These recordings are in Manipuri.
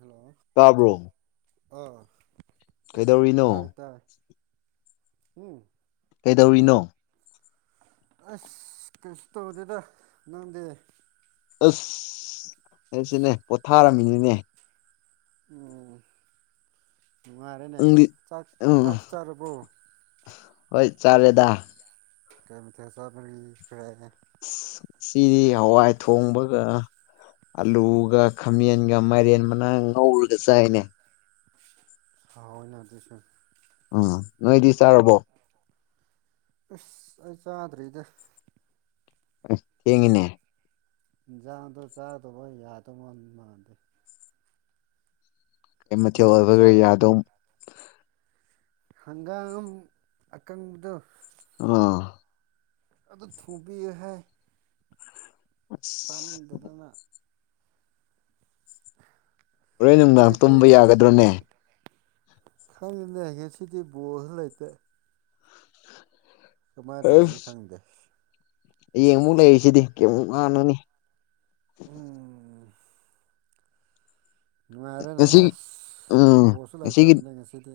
ꯍꯜꯂꯣ ꯇꯥꯕ꯭ꯔꯣ ꯑ ꯇꯥꯏ ꯀꯩꯗꯧꯔꯤꯅꯣ ꯇꯥꯏ ꯎꯝ ꯀꯩꯗꯧꯔꯤꯅꯣ ꯑꯁ ꯀꯩꯁꯨ ꯇꯧꯗꯦꯗ ꯅꯪꯗꯤ ꯑꯁ ꯑꯩꯁꯨꯅꯦ ꯄꯣꯊꯥꯔꯝꯃꯤꯅꯤꯅꯦ ꯑꯣ ꯅꯨꯡꯉꯥꯏꯔꯦꯅꯦ ꯅꯪꯗꯤ ꯆꯥꯛ ꯎꯝ ꯆꯥꯛ ꯆꯥꯔꯕꯣ ꯍꯣꯏ ꯆꯥꯔꯦꯗꯥ ꯀꯃꯤ ꯃꯊꯦꯜ [unintelligible] ꯁꯤꯗꯤ ꯍꯋꯥꯏ ꯊꯣꯡꯕꯒ ꯑꯥꯂꯨꯒ ꯈꯥꯃꯦꯟꯒ ꯃꯥꯏꯔꯦꯟ ꯃꯅꯥ ꯉꯧꯔꯒ ꯆꯥꯏꯅꯦ ꯍꯥꯎꯢꯅ ꯑꯗꯨꯁꯨ ꯎꯝ ꯅꯣꯏꯗꯤ ꯆꯥꯔꯕꯣ ꯑꯁ ꯑꯩ ꯆꯥꯗ꯭ꯔꯤꯗ ꯊꯦꯡꯉꯦꯅꯦ ꯖꯥꯡꯗꯣ ꯆꯥꯗꯧꯕ ꯌꯥꯗꯧ ꯃꯥꯟꯗꯕ ꯀꯩ ꯃꯊꯦꯜ ꯃꯤꯅ ꯑꯣꯏꯕ ꯀꯔꯤꯌꯥ ꯆꯥꯕꯗꯣ ꯑꯗꯨꯝ ꯍꯪꯒꯥꯝ ꯑꯀꯪꯕꯗ ꯑꯥ ꯑꯗꯨ ꯊꯣꯕꯤꯌꯦ ꯍꯥꯏ ꯑꯁ ꯆꯥꯅꯤꯡꯗꯗꯅ [unintelligible] ꯍꯣꯔꯦꯟ ꯅꯨꯡꯗꯥꯡ ꯅꯣꯏꯗꯤ ꯇꯨꯝꯕ ꯌꯥꯒꯗ꯭ꯔꯣꯅꯦ ꯈꯪꯗꯦ ꯉꯥꯁꯤꯗꯤ ꯕꯣꯜꯁꯨ ꯂꯩꯇꯦ ꯀꯃꯥꯏꯅ ꯇꯧꯔꯅꯤ ꯈꯪꯗꯦ ꯍꯌꯦꯡ ꯑꯃꯨꯛ ꯂꯩꯔꯤꯁꯤꯗꯤ ꯀꯩꯃꯨꯛ ꯉꯥꯟꯅꯨꯅꯤ ꯎꯝ ꯅꯨꯡꯉꯥꯏꯔꯦ ꯉꯁꯤ ꯅꯦꯍꯦ ꯎꯝ ꯕꯣꯁꯁꯨ ꯉꯁꯤꯒꯤ ꯂꯩꯇ꯭ꯔꯕꯅꯦ ꯉꯁꯤꯗꯤ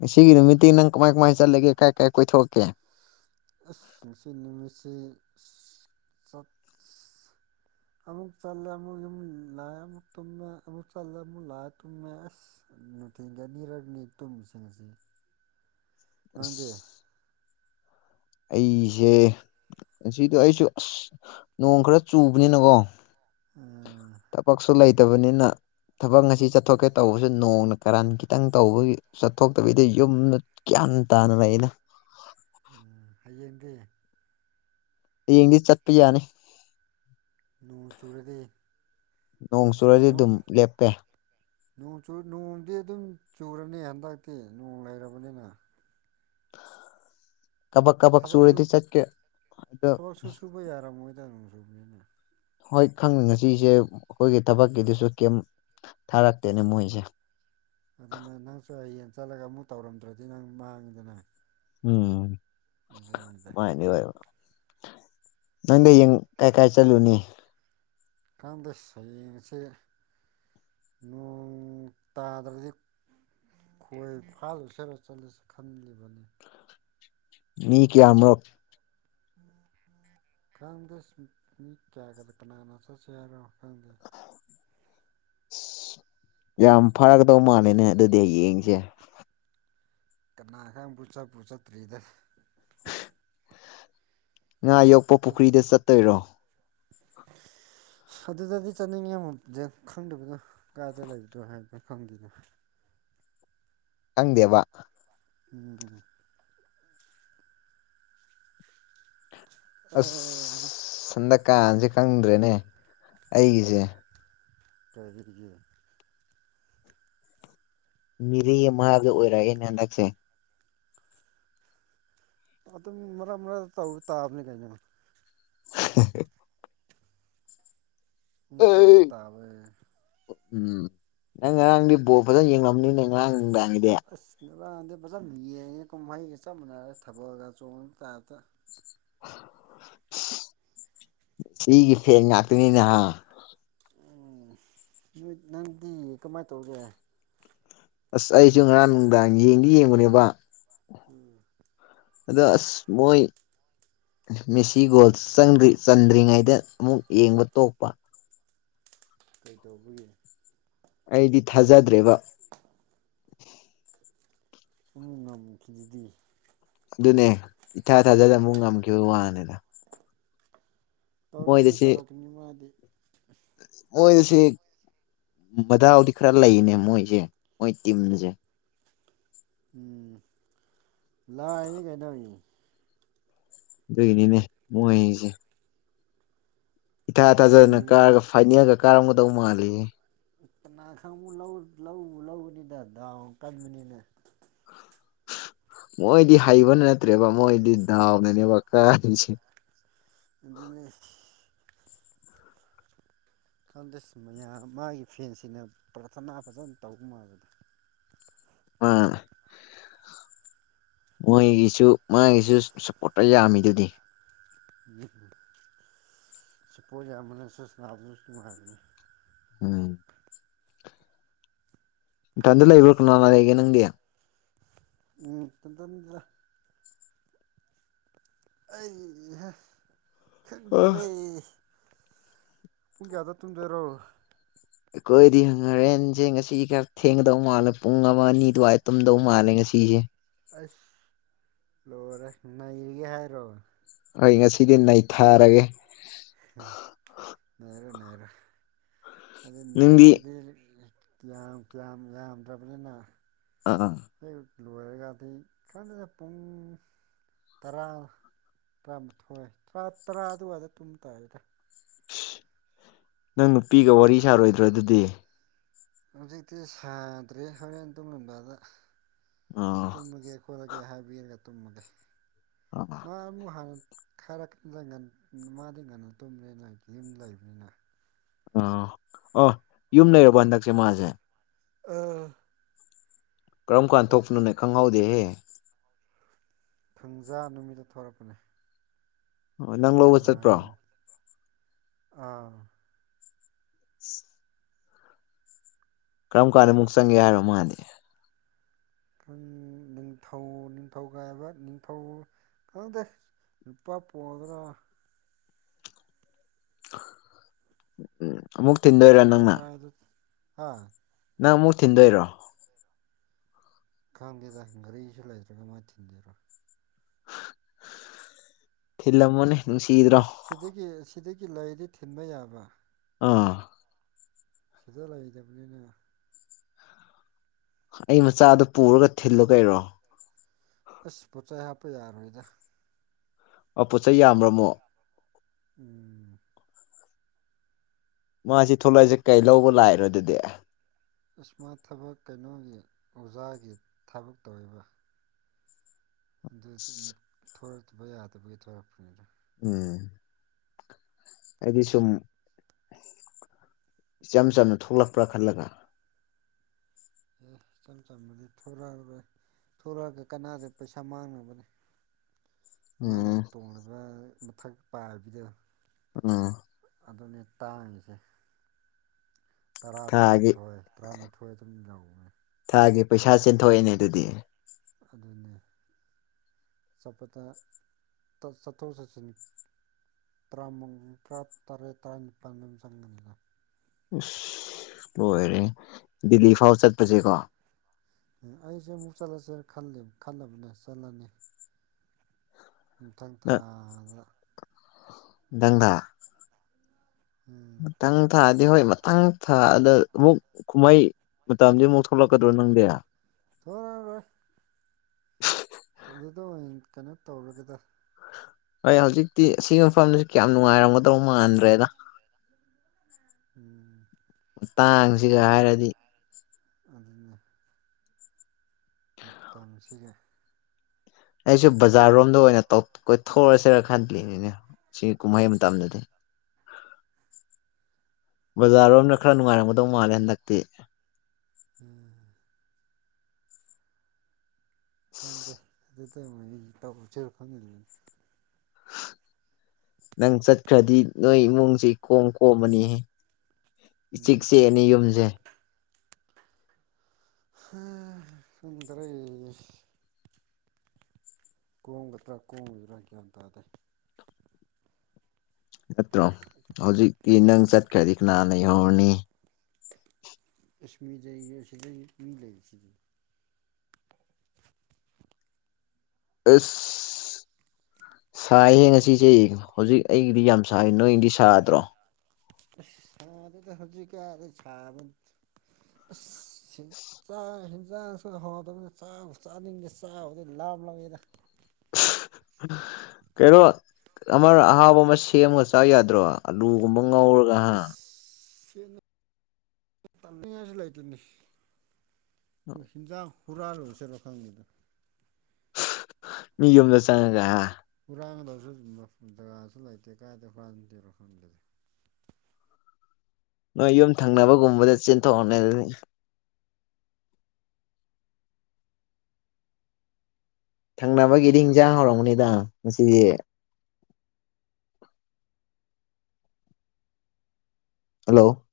ꯉꯁꯤꯒꯤ ꯅꯨꯃꯤꯠꯇꯤ ꯅꯪ ꯀꯃꯥꯏ ꯀꯃꯥꯏꯅ ꯆꯠꯂꯒꯦ ꯀꯥꯏ ꯀꯥꯏ ꯀꯣꯏꯊꯣꯛꯀꯦ ꯑꯁ ꯉꯁꯤ ꯅꯨꯃꯤꯠꯁꯤ ꯆꯠ ꯑꯃꯨꯛ ꯆꯠꯂꯦ ꯑꯃꯨꯛ ꯌꯨꯝ ꯂꯥꯑꯦ ꯑꯃꯨꯛ ꯇꯨꯝꯃꯦ ꯑꯃꯨꯛ ꯆꯠꯂꯦ ꯑꯃꯨꯛ ꯂꯥꯑꯦ ꯇꯨꯝꯃꯦ ꯑꯁ ꯅꯨꯡꯊꯤꯟꯒꯤ ꯑꯅꯤꯔꯛꯅꯤ ꯇꯨꯝꯃꯤꯁꯦ ꯉꯁꯤ ꯅꯪꯗꯤ ꯑꯁ ꯑꯩꯁꯦ ꯉꯁꯤꯗꯣ ꯑꯩꯁꯨ ꯑꯁ ꯅꯣꯡ ꯈꯔ ꯆꯨꯕꯅꯤꯅꯀꯣ ꯎꯝ ꯊꯕꯛꯁꯨ ꯂꯩꯇꯕꯅꯤꯅ ꯊꯕꯛ ꯑꯁꯤ ꯆꯠꯊꯣꯛꯀꯦ ꯇꯧꯕꯁꯨ ꯅꯣꯡꯅ ꯀꯔꯥꯟ ꯈꯤꯇꯪ ꯇꯧꯕꯒꯤ ꯆꯠꯊꯣꯛꯇꯕꯤꯗ ꯌꯨꯝꯗ ꯒ꯭ꯌꯥꯟ ꯇꯅ ꯂꯩꯩꯗ ꯍꯌꯦꯡꯗꯤ ꯍꯌꯦꯡꯗꯤ ꯆꯠꯄ ꯌꯥꯅꯤ ꯅꯣꯡ ꯆꯨꯔꯗꯤ ꯅꯣꯡ ꯆꯨꯔꯗꯤ ꯅꯣꯡ ꯑꯗꯨꯝ ꯂꯦꯞꯄꯦ ꯅꯣꯡ ꯅꯣꯡꯗꯤ ꯑꯗꯨꯝ ꯆꯨꯔꯅꯤ ꯍꯟꯗꯛꯇꯤ ꯅꯣꯡ ꯂꯩꯔꯕꯅꯤꯅ ꯀꯕꯛ ꯀꯕꯛ ꯊꯕꯛꯁꯨ ꯁꯨꯨꯔꯗꯤ ꯆꯠꯀꯦ ꯑꯗꯣ ꯊꯕꯛꯁꯨ ꯁꯨꯕ ꯌꯥꯔꯝꯃꯣꯏꯗ ꯅꯣꯡ ꯆꯨꯕꯅꯤꯅ ꯍꯣꯏ ꯈꯪꯅꯤ ꯉꯁꯤꯁꯦ ꯑꯩꯈꯣꯏꯒꯤ ꯊꯕꯛꯀꯤꯗꯨꯁꯨ ꯀꯩꯝ ꯊꯥꯔꯛꯇꯦꯅꯦ ꯃꯣꯏꯁꯦ ꯑꯗꯨꯅ ꯅꯪꯁꯨ ꯍꯌꯦꯡ ꯆꯠꯂꯒ ꯑꯃꯨꯛ ꯇꯧꯔꯝꯗ꯭ꯔꯗꯤ ꯅꯪ ꯃꯥꯡꯉꯤꯗꯅ ꯎꯝ ꯑꯗꯨꯅꯤꯗ ꯃꯥꯥꯏꯗꯤ ꯑꯣꯏ ꯅꯪꯗꯤ ꯌꯦꯡ ꯀꯥꯏ ꯀꯥꯏ ꯆꯠꯂꯨꯅꯤ ꯀꯥꯟꯗ ꯁꯅꯁꯦ ꯅꯣꯡ ꯇꯥꯗ꯭ꯔꯗꯤ ꯈꯣꯏ ꯐꯥꯂꯨꯁꯦꯠꯂ ꯆꯠꯂꯁꯤ ꯈꯜꯂꯤꯕꯅꯤ ꯃꯤ ꯀꯌꯥꯃꯔꯛ ꯈꯪꯗꯦ ꯁ ꯃꯤ ꯀꯌꯥꯒꯗ ꯀꯅꯥꯅ ꯆꯠꯁꯦ ꯍꯥꯏꯔꯣ ꯈꯪꯗꯦ ꯑꯁ ꯌꯥꯝ ꯐꯔꯛꯀꯗꯧ ꯃꯥꯜꯂꯦꯅꯦ ꯑꯗꯨꯗꯤ ꯍꯌꯦꯡꯁꯦ ꯀꯅꯥꯒꯪꯕꯨ ꯆꯠꯄ ꯆꯠꯇ꯭ꯔꯤꯗ ꯉꯥ ꯌꯣꯛꯄ ꯄꯨꯈ꯭ꯔꯤꯗ ꯆꯠꯇꯣꯏꯔꯣ ꯑꯗꯨꯗꯗꯤ ꯆꯠꯅꯤꯡꯉꯤꯦ ꯃ ꯈꯪꯗꯕꯗꯣ ꯀꯥꯏꯗ ꯂꯩꯕꯅꯣ ꯍꯥꯏꯕꯗꯣ ꯈꯪꯗꯤꯅꯦ ꯇꯧꯗꯦꯕ ꯎꯝ ꯑꯁ ꯍꯟꯗꯛ ꯀꯥꯡꯁꯦ ꯈꯪꯗ꯭ꯔꯦꯅꯦ ꯑꯩꯒꯤꯁꯦ ꯀꯔꯤꯒꯤ ꯃꯤꯔꯤꯦ ꯑꯃꯒ ꯑꯣꯏꯔꯛꯑꯦꯅꯦ ꯍꯟꯗꯛꯁꯦ ꯑꯗꯨꯝ ꯃꯔꯛ ꯃꯔꯛ ꯇꯥꯕꯅꯤ ꯀꯩꯅꯣ [unintelligible] ꯑꯃꯨꯝꯛ ꯇꯧꯕ ꯇꯥꯕ ꯎꯝ ꯅꯪ ꯉꯔꯥꯡꯗꯤ ꯕꯣꯔ ꯐꯖꯅ ꯌꯦꯡꯂꯝꯅꯤꯅꯦ ꯅꯪ ꯉꯔꯥꯡ ꯅꯨꯡꯗꯥꯡꯒꯤꯗꯤ ꯑꯁ ꯅꯕꯗꯤ ꯐꯖꯅ ꯌꯦꯡꯉꯦ ꯀꯨꯝꯍꯩꯒ ꯆꯞ ꯃꯥꯟꯅꯔꯦ ꯊꯕꯛꯑꯒ ꯆꯣꯡꯕ ꯇꯥꯔꯇ ꯁꯤꯒꯤ ꯐꯦꯟ ꯉꯥꯛꯇꯅꯤꯅꯦ ꯍꯥ ꯎꯝ ꯅꯨ ꯅꯪꯗꯤ ꯀꯃꯥꯏ ꯇꯧꯒꯦ ꯑꯁ ꯑꯩꯁꯨ ꯉꯔꯥꯡ ꯅꯨꯡꯗꯥꯡ ꯌꯦꯡꯗꯤ ꯌꯦꯡꯕꯅꯦꯕ ꯎꯝ ꯑꯗ ꯑꯁ ꯃꯣꯏ ꯃꯦꯁꯤ ꯒꯣꯜ ꯆꯪꯗ꯭ꯔꯤ ꯆꯟꯗ꯭ꯔꯤꯉꯩꯗ ꯑꯃꯨꯛ ꯌꯦꯡꯕ ꯇꯣꯛꯄ ꯀꯩ ꯇꯧꯕꯒꯤ ꯑꯩꯗꯤ ꯊꯥꯖꯗ꯭ꯔꯦꯕ ꯎꯝ ꯉꯝꯈꯤꯗꯨꯗꯤ ꯑꯗꯨꯅꯦ ꯏꯊꯥ ꯊꯥꯖꯗꯅ ꯑꯃꯨꯛ ꯉꯝꯈꯤꯕ ꯋꯥꯅꯤꯗ ꯇꯧꯔꯛꯀꯅꯤ ꯃꯣꯏꯗꯁꯤ ꯇꯧꯔꯛꯀꯅꯤ ꯃꯥꯗꯤ ꯃꯣꯏꯁꯦ ꯃꯗꯥꯥꯎꯗꯤ ꯈꯔ ꯂꯩꯅꯦ ꯃꯣꯏꯁꯦ ꯃꯣꯏ ꯇꯤꯝꯁꯦ ꯎꯝ ꯂꯥꯏꯅꯤ ꯀꯥꯏꯅꯏ ꯑꯗꯨꯒꯤꯅꯤꯅꯦ ꯃꯣꯏꯁꯦ ꯏꯊꯥ ꯊꯥꯖꯗꯅ ꯍꯩ ꯀꯥꯔꯒ ꯐꯥꯏꯅꯦꯜꯒ ꯀꯥꯔꯝꯒꯗꯧ ꯃꯥꯜꯂꯤꯍꯦ ꯀꯅꯥ ꯈꯪꯕꯨ ꯂꯧ ꯂꯧ ꯂꯧꯕꯅꯤꯗ ꯗꯥꯎ ꯀꯟꯕꯅꯤꯅ ꯃꯣꯏꯗꯤ ꯍꯩꯕ ꯅꯠꯇ꯭ꯔꯦꯕ ꯃꯣꯏꯗꯤ ꯗꯥꯎꯗꯅꯦꯕ ꯀꯥꯔꯤꯁꯦ ꯑꯗꯨꯅꯦ ꯍꯟꯗꯁ ꯃꯌꯥꯝ ꯃꯥꯒꯤ ꯐꯦꯟꯁꯤꯅ ꯄ꯭ꯔꯊꯅꯥ ꯐꯖꯅ ꯇꯧꯕ ꯃꯥꯜꯂꯦꯗ ꯑꯥ ꯃꯣꯏꯒꯤꯁꯨ ꯃꯥꯒꯤꯁꯨ ꯁꯞꯄꯣꯔꯠꯇ ꯌꯥꯝꯃꯤꯗꯨꯗꯤ [unintelligible] ꯁꯤ ꯄꯣꯠ ꯌꯥꯝꯕꯅꯁꯧ ꯁꯥꯔꯤꯌꯦ ꯅꯨꯡꯉꯥꯏꯕꯅꯤ ꯎꯝ ꯏꯊꯟꯗ ꯑꯁ ꯂꯩꯕ꯭ꯔꯥ ꯀꯅꯥ ꯂꯥꯛꯑꯦꯒꯦ ꯅꯪꯗꯤ ꯎꯝ ꯇꯟꯗꯟꯗ ꯑꯩ ꯍꯦ ꯈꯪꯗ꯭ꯔꯦ ꯑꯩꯈꯣꯏꯗꯤ ꯄꯨꯡ ꯀꯌꯥꯗ ꯇꯨꯝꯗꯣꯏꯔꯣ ꯑꯩꯈꯣꯏꯗꯤ ꯍꯪ ꯍꯔꯦꯟꯖꯦ ꯉꯁꯤ ꯈꯔ ꯊꯦꯡꯒꯗꯧ ꯃꯥꯜꯂꯦ ꯄꯨꯡ ꯑꯃ ꯑꯅꯤ ꯑꯗꯨꯋꯥꯏ ꯇꯨꯝꯗꯧ ꯃꯥꯜꯂꯦ ꯉꯁꯤꯁꯦ ꯑꯁ ꯂꯣꯏꯔꯦ ꯅꯩꯔꯤꯒꯦ ꯍꯥꯏꯔꯣ ꯑꯩ ꯉꯁꯤꯗꯤ ꯅꯩꯊꯥꯔꯒꯦ [unintelligible] ꯅꯩꯔꯣ ꯅꯩꯔꯣ ꯑꯗꯨꯅ ꯅꯪꯗꯤ ꯉꯁꯤꯗꯤ ꯀꯤꯌꯥꯝ ꯀꯌꯥꯝ ꯌꯥꯝꯗ꯭ꯔꯕꯅꯤꯅ ꯑ ꯑ ꯍꯦꯛ ꯂꯣꯏꯔꯒꯗꯤ ꯈꯪꯗꯦꯗ ꯄꯨꯡ ꯇꯔꯥ ꯇꯔꯥꯃꯥꯊꯣꯏ ꯇꯔꯥ ꯇꯔꯥ ꯑꯗꯨꯋꯥꯏꯗ ꯇꯨꯝ ꯇꯥꯔꯗ꯭ꯔꯥ ꯅꯪ ꯅꯨꯄꯤꯒ ꯋꯥꯔꯤ ꯁꯥꯔꯣꯏꯗ꯭ꯔꯣ ꯑꯗꯨꯗꯤ ꯍꯧꯖꯤꯛꯇꯤ ꯁꯥꯗ꯭ꯔꯦ ꯍꯣꯔꯦꯟ ꯇꯨꯝꯃꯝꯗꯥꯏꯗ ꯑꯥ ꯇꯨꯝꯃꯒꯦ ꯈꯣꯠꯂꯒꯦ ꯍꯥꯏꯕꯤꯔꯒ ꯇꯨꯝꯃꯒꯦ ꯑ ꯃꯥ ꯑꯃꯨꯛ ꯍꯥꯟꯅ [unintelligible] ꯃꯥꯗꯤ ꯉꯟꯅ ꯇꯨꯝꯕꯅꯤꯅ ꯑꯩ ꯌ ꯌꯨꯝ ꯂꯩꯕꯅꯤꯅ ꯑꯥ ꯑ ꯌꯨꯝ ꯂꯩꯔꯕꯣ ꯍꯟꯗꯛꯁꯦ ꯃꯥꯁꯦ ꯑꯥ ꯀꯔꯝ ꯀꯥꯟꯗ ꯊꯣꯛꯄꯅꯣꯅꯦ ꯈꯪꯍꯧꯗꯦꯍꯦ ꯊꯪꯖꯥ ꯅꯨꯃꯤꯠꯇ ꯊꯣꯔꯛꯄꯅꯦ ꯑꯣ ꯅꯪ [unintelligible] [unintelligible] ꯑꯥꯎ [inaudible] ꯀꯔꯝ ꯀꯥꯟꯗ ꯑꯃꯨꯛ ꯆꯪꯒꯦ ꯍꯥꯏꯅꯣ ꯃꯥꯗꯤ ꯈꯪ ꯅꯤꯡꯊꯧ ꯅꯤꯡꯊꯧꯒꯥꯏꯕ ꯅꯤꯡꯊꯧ ꯈꯪꯗꯦ ꯅꯨꯄꯥ [unintelligible] ꯎꯝ ꯑꯃꯨꯛ ꯊꯤꯟꯗꯣꯏꯔꯣ ꯅꯪꯅ ꯅꯤꯡꯊꯧꯀꯥꯗꯨ ꯍꯥ ꯅꯪ ꯑꯃꯨꯛ ꯊꯤꯟꯗꯣꯏꯔꯣ ꯈꯪꯗꯦꯗ ꯒꯥꯔꯤꯁꯨ ꯂꯩꯇ꯭ꯔꯒ ꯀꯃꯥꯥꯏ ꯊꯤꯟꯗꯣꯏꯔꯣ ꯊꯤꯜꯂꯝꯃꯣꯅꯦ ꯅꯨꯡꯁꯤꯗ꯭ꯔꯣ ꯁꯤꯗꯒꯤ ꯁꯤꯗꯒꯤ ꯂꯩꯑꯗꯤ ꯊꯤꯟꯕ ꯌꯥꯕ ꯑꯥ ꯐꯖꯅ ꯂꯩꯇꯕꯅꯤꯅꯦ ꯑꯩ ꯃꯆꯥꯗꯨ ꯄꯨꯔꯒ ꯊꯤꯜꯂꯣ ꯀꯩꯅꯣ ꯑꯁ ꯄꯣꯠꯆꯩ ꯍꯥꯞꯄ ꯌꯥꯔꯣꯏꯗ ꯑ ꯄꯣꯠꯆꯩ ꯌꯥꯝꯕ꯭ꯔꯣ ꯑꯃꯨꯛ ꯎꯝ ꯃꯥꯁꯤ ꯊꯣꯛꯂꯛꯏꯁꯦ ꯀꯩ ꯂꯧꯕ ꯂꯥꯛꯏꯔꯣ ꯑꯗꯨꯗꯤ ꯏꯁ ꯃꯥ ꯊꯕꯛ ꯀꯩꯅꯣꯒꯤ ꯑꯣꯖꯥꯒꯤ ꯊꯕꯛ ꯇꯧꯋꯦꯕ ꯑꯗꯨꯗꯨꯟ ꯑꯁ ꯊꯣꯔꯛꯇꯕ ꯌꯥꯗꯕꯒꯤ ꯊꯣꯔꯛꯄꯅꯤꯗ ꯎꯝ ꯑꯩꯗꯤ ꯁꯨꯝ ꯏꯆꯝ ꯆꯝꯅ ꯊꯣꯛꯂꯛꯄ꯭ꯔꯥ ꯈꯜꯂꯒ ꯑꯦ ꯏꯆꯝ ꯆꯝꯕꯗꯤ ꯊꯣꯔꯛꯑꯔꯣꯏ ꯊꯣꯔꯛꯑꯒ ꯀꯅꯥꯗ ꯄꯩꯁꯥ ꯃꯥꯡꯅꯕꯅꯤ ꯃꯥꯅ ꯎꯝ ꯇꯣꯡꯂꯤꯕ ꯃꯊꯛ ꯄꯥꯏꯕꯤꯗꯣ ꯎꯝ ꯑꯗꯨꯅꯦ ꯇꯥꯡꯉꯤꯁꯦ ꯇꯔꯥ ꯊꯥꯒꯤ ꯇꯔꯥꯃꯥꯊꯣꯏ ꯇꯔꯥꯅꯤꯊꯣꯏ ꯑꯗꯨꯝ ꯌꯥꯎꯕꯅꯤ ꯊꯥꯒꯤ ꯄꯩꯁꯥ ꯆꯦꯟꯊꯣꯛꯑꯦꯅꯦ ꯑꯗꯨꯗꯤ ꯑꯗꯨꯅꯤ ꯆꯠꯄꯗ ꯇ ꯆꯠꯊꯣꯛ ꯆꯠꯁꯤꯟ ꯇꯔꯥꯃꯪ ꯇ꯭ꯔꯥ ꯇꯔꯦꯠ ꯇꯔꯥꯅꯤꯄꯥꯜ ꯑꯗꯨꯝ ꯆꯪꯕꯅꯤꯗ ꯑꯁ ꯂꯣꯏꯔꯦ ꯗꯤꯂꯤ ꯐꯥꯎ ꯆꯠꯄꯁꯦꯀꯣ ꯎꯝ ꯑꯩꯁꯦ ꯑꯃꯨꯛ ꯆꯠꯂꯁꯦ ꯈꯜꯂꯤꯝ ꯈꯜꯂꯕꯅꯦ ꯆꯠꯂꯅꯤ ꯃꯊꯪ ꯊꯥꯗ ꯅꯪꯅꯥ ꯎꯝ ꯑꯇꯪ ꯊꯥꯗꯤ ꯍꯣꯏ ꯃꯊꯪ ꯊꯥꯗ ꯑꯃꯨꯛ ꯀꯨꯝꯍꯩ ꯃꯇꯝꯗꯤ ꯑꯃꯨꯛ ꯊꯣꯛꯂꯛꯀꯗ꯭ꯔꯣ ꯅꯪꯗꯤ ꯊꯣꯔꯥꯔꯣꯢ ꯑꯗꯨꯗꯣ ꯑꯣꯏꯟ ꯀꯩꯅꯣ ꯇꯧꯔꯒꯦꯗ ꯑꯩ ꯍꯧꯖꯤꯛꯇꯤ ꯁꯤ ꯃꯐꯝꯖꯤ ꯀꯌꯥꯝ ꯅꯨꯡꯉꯥꯏꯔꯝꯒꯗꯧ ꯃꯥꯟꯗ꯭ꯔꯦꯗ ꯎꯝ ꯃꯇꯥꯡꯁꯤꯒ ꯍꯥꯏꯔꯗꯤ ꯑꯗꯨꯅꯦ ꯃꯇꯝꯁꯤꯒꯤ ꯑꯩꯁꯨ ꯕꯖꯥꯔꯣꯝꯗ ꯑꯣꯏꯅ ꯇꯧ ꯀꯣꯏꯊꯣꯛꯑꯁꯦꯔꯥ ꯈꯜꯂꯤꯅꯤꯅꯦ ꯁꯤ ꯀꯨꯝꯍꯩ ꯃꯇꯝꯗꯗꯤ ꯕꯖꯥꯔꯔꯣꯝꯅ ꯈꯔ ꯅꯨꯡꯉꯥꯏꯔꯝꯒꯗꯧ ꯃꯥꯜꯂꯦ ꯍꯟꯗꯛꯇꯤ ꯎꯝ ꯀꯥꯟꯗꯦ ꯑꯗꯨꯗ [unintelligible] ꯇꯧꯖꯤꯔ ꯈꯪꯗꯦꯅꯦ ꯅꯪ ꯆꯠꯈ꯭ꯔꯗꯤ ꯅꯣꯏ ꯏꯃꯨꯡꯁꯤ ꯏꯀꯣꯝ ꯀꯣꯝꯃꯅꯤꯍꯦ ꯏꯆꯤꯛ ꯎꯝ ꯆꯤꯛꯑꯅꯤ ꯌꯨꯝꯖꯦ ꯍꯥ ꯈꯪꯗ꯭ꯔꯦ ꯀꯣꯡꯒꯗ꯭ꯔꯥ ꯀꯣꯡꯒꯗ꯭ꯔꯥ ꯒ꯭ꯌꯥꯟ ꯇꯥꯗꯦ ꯅꯠꯇ꯭ꯔꯣ ꯍꯧꯖꯤꯛꯇꯤ ꯅꯪ ꯆꯠꯈ꯭ꯔꯗꯤ ꯀꯅꯥ ꯂꯩꯍꯧꯔꯅꯤ ꯑꯦꯁꯃꯤꯗꯩ ꯑꯁꯤꯗꯩ ꯃꯤ ꯂꯩꯕꯁꯤꯗꯤ ꯑꯁ ꯁꯥꯏꯍꯦ ꯉꯁꯤꯁꯦ ꯍꯧꯖꯤꯛ ꯑꯩꯒꯤꯗꯤ ꯌꯥꯝ ꯁꯥꯏ ꯅꯣꯏꯗꯤ ꯁꯥꯗ꯭ꯔꯣ ꯑꯁ ꯁꯥꯗꯦꯗ ꯍꯧꯖꯤꯛ ꯀꯥꯟ ꯁꯥꯕ ꯑꯁ ꯆꯥꯛ ꯍꯤꯟꯖꯥꯡꯁꯨ ꯍꯥꯎꯇꯕꯅꯤꯅ ꯆꯥꯕꯨ ꯆꯥꯅꯤꯡꯗꯦ ꯆꯥꯔꯨꯗꯤ ꯂꯥꯝꯃꯛ ꯑꯦꯗꯥ [unintelligible] ꯀꯩꯅꯣ ꯑꯃ ꯑꯍꯥꯎꯕ ꯑꯃ ꯁꯦꯝꯃꯒ ꯆꯥ ꯌꯥꯗ꯭ꯔꯣ ꯑꯂꯨꯒꯨꯝꯕ ꯉꯧꯔ ꯑꯁ [unintelligible] ꯇꯥꯟꯅꯤꯡꯉꯥꯏꯁꯨ ꯂꯩꯇꯦꯅꯦ ꯍꯤꯟꯖꯥꯡ ꯍꯨꯔꯥꯜꯂꯨꯁꯦꯔꯥ ꯈꯪꯗꯦꯗ ꯃꯤ ꯌꯨꯝꯗ ꯆꯪꯉꯒ ꯍꯥ ꯍꯨꯔꯥꯟꯒꯗꯕꯁꯨ ꯃꯐꯝ ꯖꯒꯥꯁꯨ ꯂꯩꯇꯦ ꯀꯥꯏꯗꯩ ꯍꯨꯔꯥꯟ ꯗꯣꯏꯔꯣ ꯈꯪꯗꯦ ꯅꯣꯏ ꯌꯨꯝ ꯊꯪꯅꯕꯒꯨꯝꯕꯗ ꯆꯦꯟꯊꯣꯛꯑꯣꯅꯦ ꯑꯗꯨꯗꯤ ꯊꯪꯅꯕꯒꯤꯗꯤ ꯏꯟꯖꯥꯡ ꯍꯥꯎꯔꯝꯒꯅꯤꯗ ꯉꯁꯤꯗꯤ ꯍꯜꯂꯣ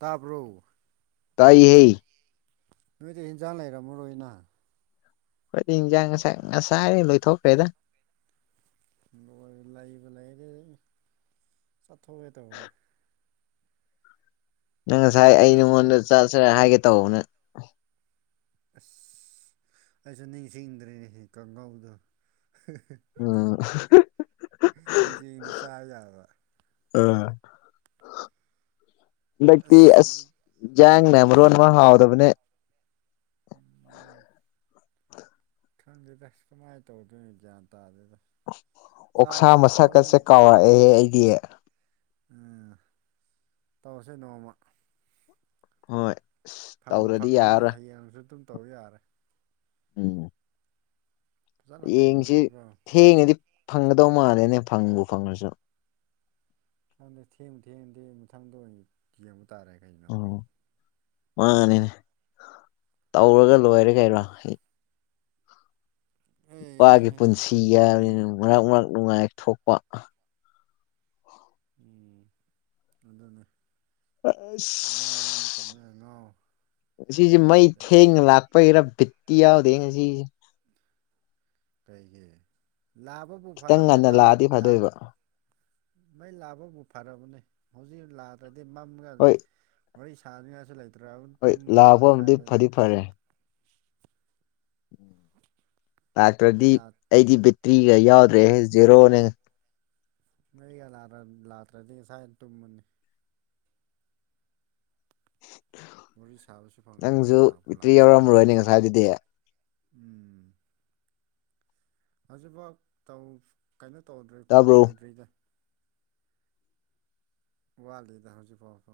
ꯇꯥꯕ꯭ꯔꯣ ꯇꯥꯏꯌꯦ ꯅꯣꯏꯗꯤ ꯍꯤꯟꯖꯥꯡ ꯂꯩꯔꯝꯃꯔꯣꯏꯅ ꯈꯣꯏꯗꯤ ꯍꯤꯟꯖꯥꯡ ꯉꯁꯥ ꯉꯁꯥꯢꯅ ꯂꯣꯏꯊꯣꯛꯈ꯭ꯔꯦꯗ ꯂꯣꯏ ꯂꯩꯕ ꯂꯩꯔꯦ ꯆꯠꯊꯣꯛꯑꯒꯦ ꯇꯧꯋꯦ ꯅꯪ ꯉꯁꯥꯏ ꯑꯩ ꯍꯤꯟꯖꯥꯡꯁꯦ ꯅꯉꯣꯟꯗ ꯑꯁ ꯆꯥꯁꯤꯔꯦ ꯍꯥꯏꯒꯦ ꯇꯧꯕꯅꯦ ꯑꯁ ꯑꯩꯁꯨ ꯅꯤꯡꯁꯤꯡꯗ꯭ꯔꯦꯅꯦ ꯀꯥꯡꯉꯥꯎꯗꯣ ꯎꯝ ꯅꯤꯡꯁꯤꯡꯗꯤ ꯆꯥ [unintelligible] ꯌꯥꯕ ꯍꯟꯗꯛꯇꯤ ꯑꯁ ꯌꯥꯡꯅ ꯃꯔꯣꯟ ꯑꯃꯥ ꯍꯥꯎꯇꯕꯅꯦ ꯎꯝ ꯈꯪꯗꯦꯗ ꯀꯃꯥꯏ ꯇꯧꯗꯣꯏꯅꯤ ꯒ꯭ꯌꯥꯟ ꯇꯥꯗꯦꯗ ꯑꯣꯛꯁꯥ ꯆꯥꯗ꯭ꯔꯁꯨ ꯍꯣꯔꯦꯟ ꯃꯁꯛꯀꯁꯦ ꯀꯥꯎꯔꯛꯑꯦ ꯑꯩꯗꯤ ꯎꯝ ꯇꯧꯔꯁꯦ ꯅꯣꯡꯃ ꯍꯣꯏ ꯑꯁ ꯐꯪꯕꯨ ꯇꯧꯗ꯭ꯔꯗꯤ ꯐꯪꯉꯗꯤ ꯌꯥꯔꯔꯣꯏ ꯍꯌꯦꯡꯁꯨ ꯑꯗꯨꯝ ꯇꯧ ꯌꯥꯔꯦ ꯎꯝ ꯐꯖꯅ ꯌꯦꯡꯁꯤ ꯊꯣꯡꯉꯒꯀꯣ ꯊꯦꯡꯉꯗꯤ ꯐꯪꯒꯗꯧ ꯃꯥꯜꯂꯦꯅꯦ ꯐꯪꯕꯨ ꯐꯪꯉꯁꯨ ꯈꯪꯗꯦ ꯊꯦꯡꯕꯨ ꯊꯦꯡꯉꯗꯤ ꯃꯊꯪꯗ ꯑꯣꯏꯅ ꯌꯦꯡꯕ ꯇꯥꯔꯦ ꯀꯩꯅꯣ ꯎ ꯃꯥꯅꯤꯅꯦ ꯇꯧꯔꯒ ꯂꯣꯏꯔꯦ ꯀꯩꯅꯣ ꯅꯨꯄꯥꯒꯤ ꯑꯩꯍꯦ ꯄꯨꯟꯁꯤ ꯌꯥꯕꯅꯤꯅ ꯃꯔꯛ ꯃꯔꯛ ꯅꯨꯡꯉꯥꯏ ꯊꯣꯛꯄ ꯎꯝ ꯑꯗꯨꯗꯅꯦ ꯑ ꯃꯇꯝꯗꯅ ꯉꯥꯎ ꯁꯤꯖꯦ ꯃꯩ ꯊꯦꯡꯒ ꯂꯥꯛ ꯔꯥ ꯕꯤꯠꯇꯤ ꯌꯥꯗꯦ ꯉꯁꯤꯒꯤꯁꯦ ꯀꯩꯒꯤ ꯂꯥꯕꯕꯨ ꯈꯤꯇꯪ ꯐꯔꯕꯅꯦ ꯉꯟꯅ ꯂꯥꯛꯑꯗꯤ ꯂꯥꯕꯕꯨ ꯐꯗꯣꯏꯕ ꯃꯩ ꯂꯥꯉꯄꯕꯨ ꯐꯔꯕꯅꯦ ꯍꯧꯖꯤꯛ ꯂꯥꯛꯗ꯭ꯔꯗꯤ ꯃꯝꯔꯒ ꯍꯣꯏ ꯋꯥꯔꯤ ꯁꯥꯅ꯭ꯉꯥꯏꯁꯨ ꯂꯩꯇ꯭ꯔꯕ ꯍꯣꯏ ꯇꯨꯝꯃꯨꯔꯅꯤ ꯂꯥꯛꯄ ꯑꯃꯗꯤ ꯉꯁꯥꯏꯗꯅ ꯐꯗꯤ ꯐꯔꯦ ꯃꯩ ꯂꯥꯛꯇ꯭ꯔꯗꯤ ꯂꯥꯛ ꯑꯩꯗꯤ ꯕꯦꯇ꯭ꯔꯤꯒ ꯌꯥꯎꯗ꯭ꯔꯦ ꯖꯦꯔꯣꯅꯦ ꯅꯣꯏꯒ ꯂꯥꯛ ꯂꯥꯛꯇ꯭ꯔꯗꯤ ꯉꯁꯥꯏꯅ ꯇꯨꯝꯃꯅꯤ ꯋꯥꯔꯤ ꯁꯥꯕꯁꯨ ꯐꯪꯉꯔꯣꯏ ꯅꯪꯁꯨ ꯂꯥꯛꯄꯨ ꯕꯤꯇ꯭ꯔꯤ ꯂꯥꯛꯇ꯭ꯔꯗꯤ ꯌꯥꯎꯔꯝꯃꯔꯣꯏꯅꯦ ꯉꯁꯥꯏꯗꯨꯗꯤ ꯎꯝ ꯍꯧꯖꯤꯛꯐꯥꯎ ꯇꯧ ꯀꯩꯅꯣ ꯇꯧꯗ꯭ꯔꯤ ꯐꯨꯜ ꯇꯥꯕ꯭ꯔꯣ ꯑꯣꯏꯗ꯭ꯔꯤꯗ ꯋꯥꯂꯤꯗ ꯍꯧꯖꯤꯛ ꯐꯥꯎꯀꯣ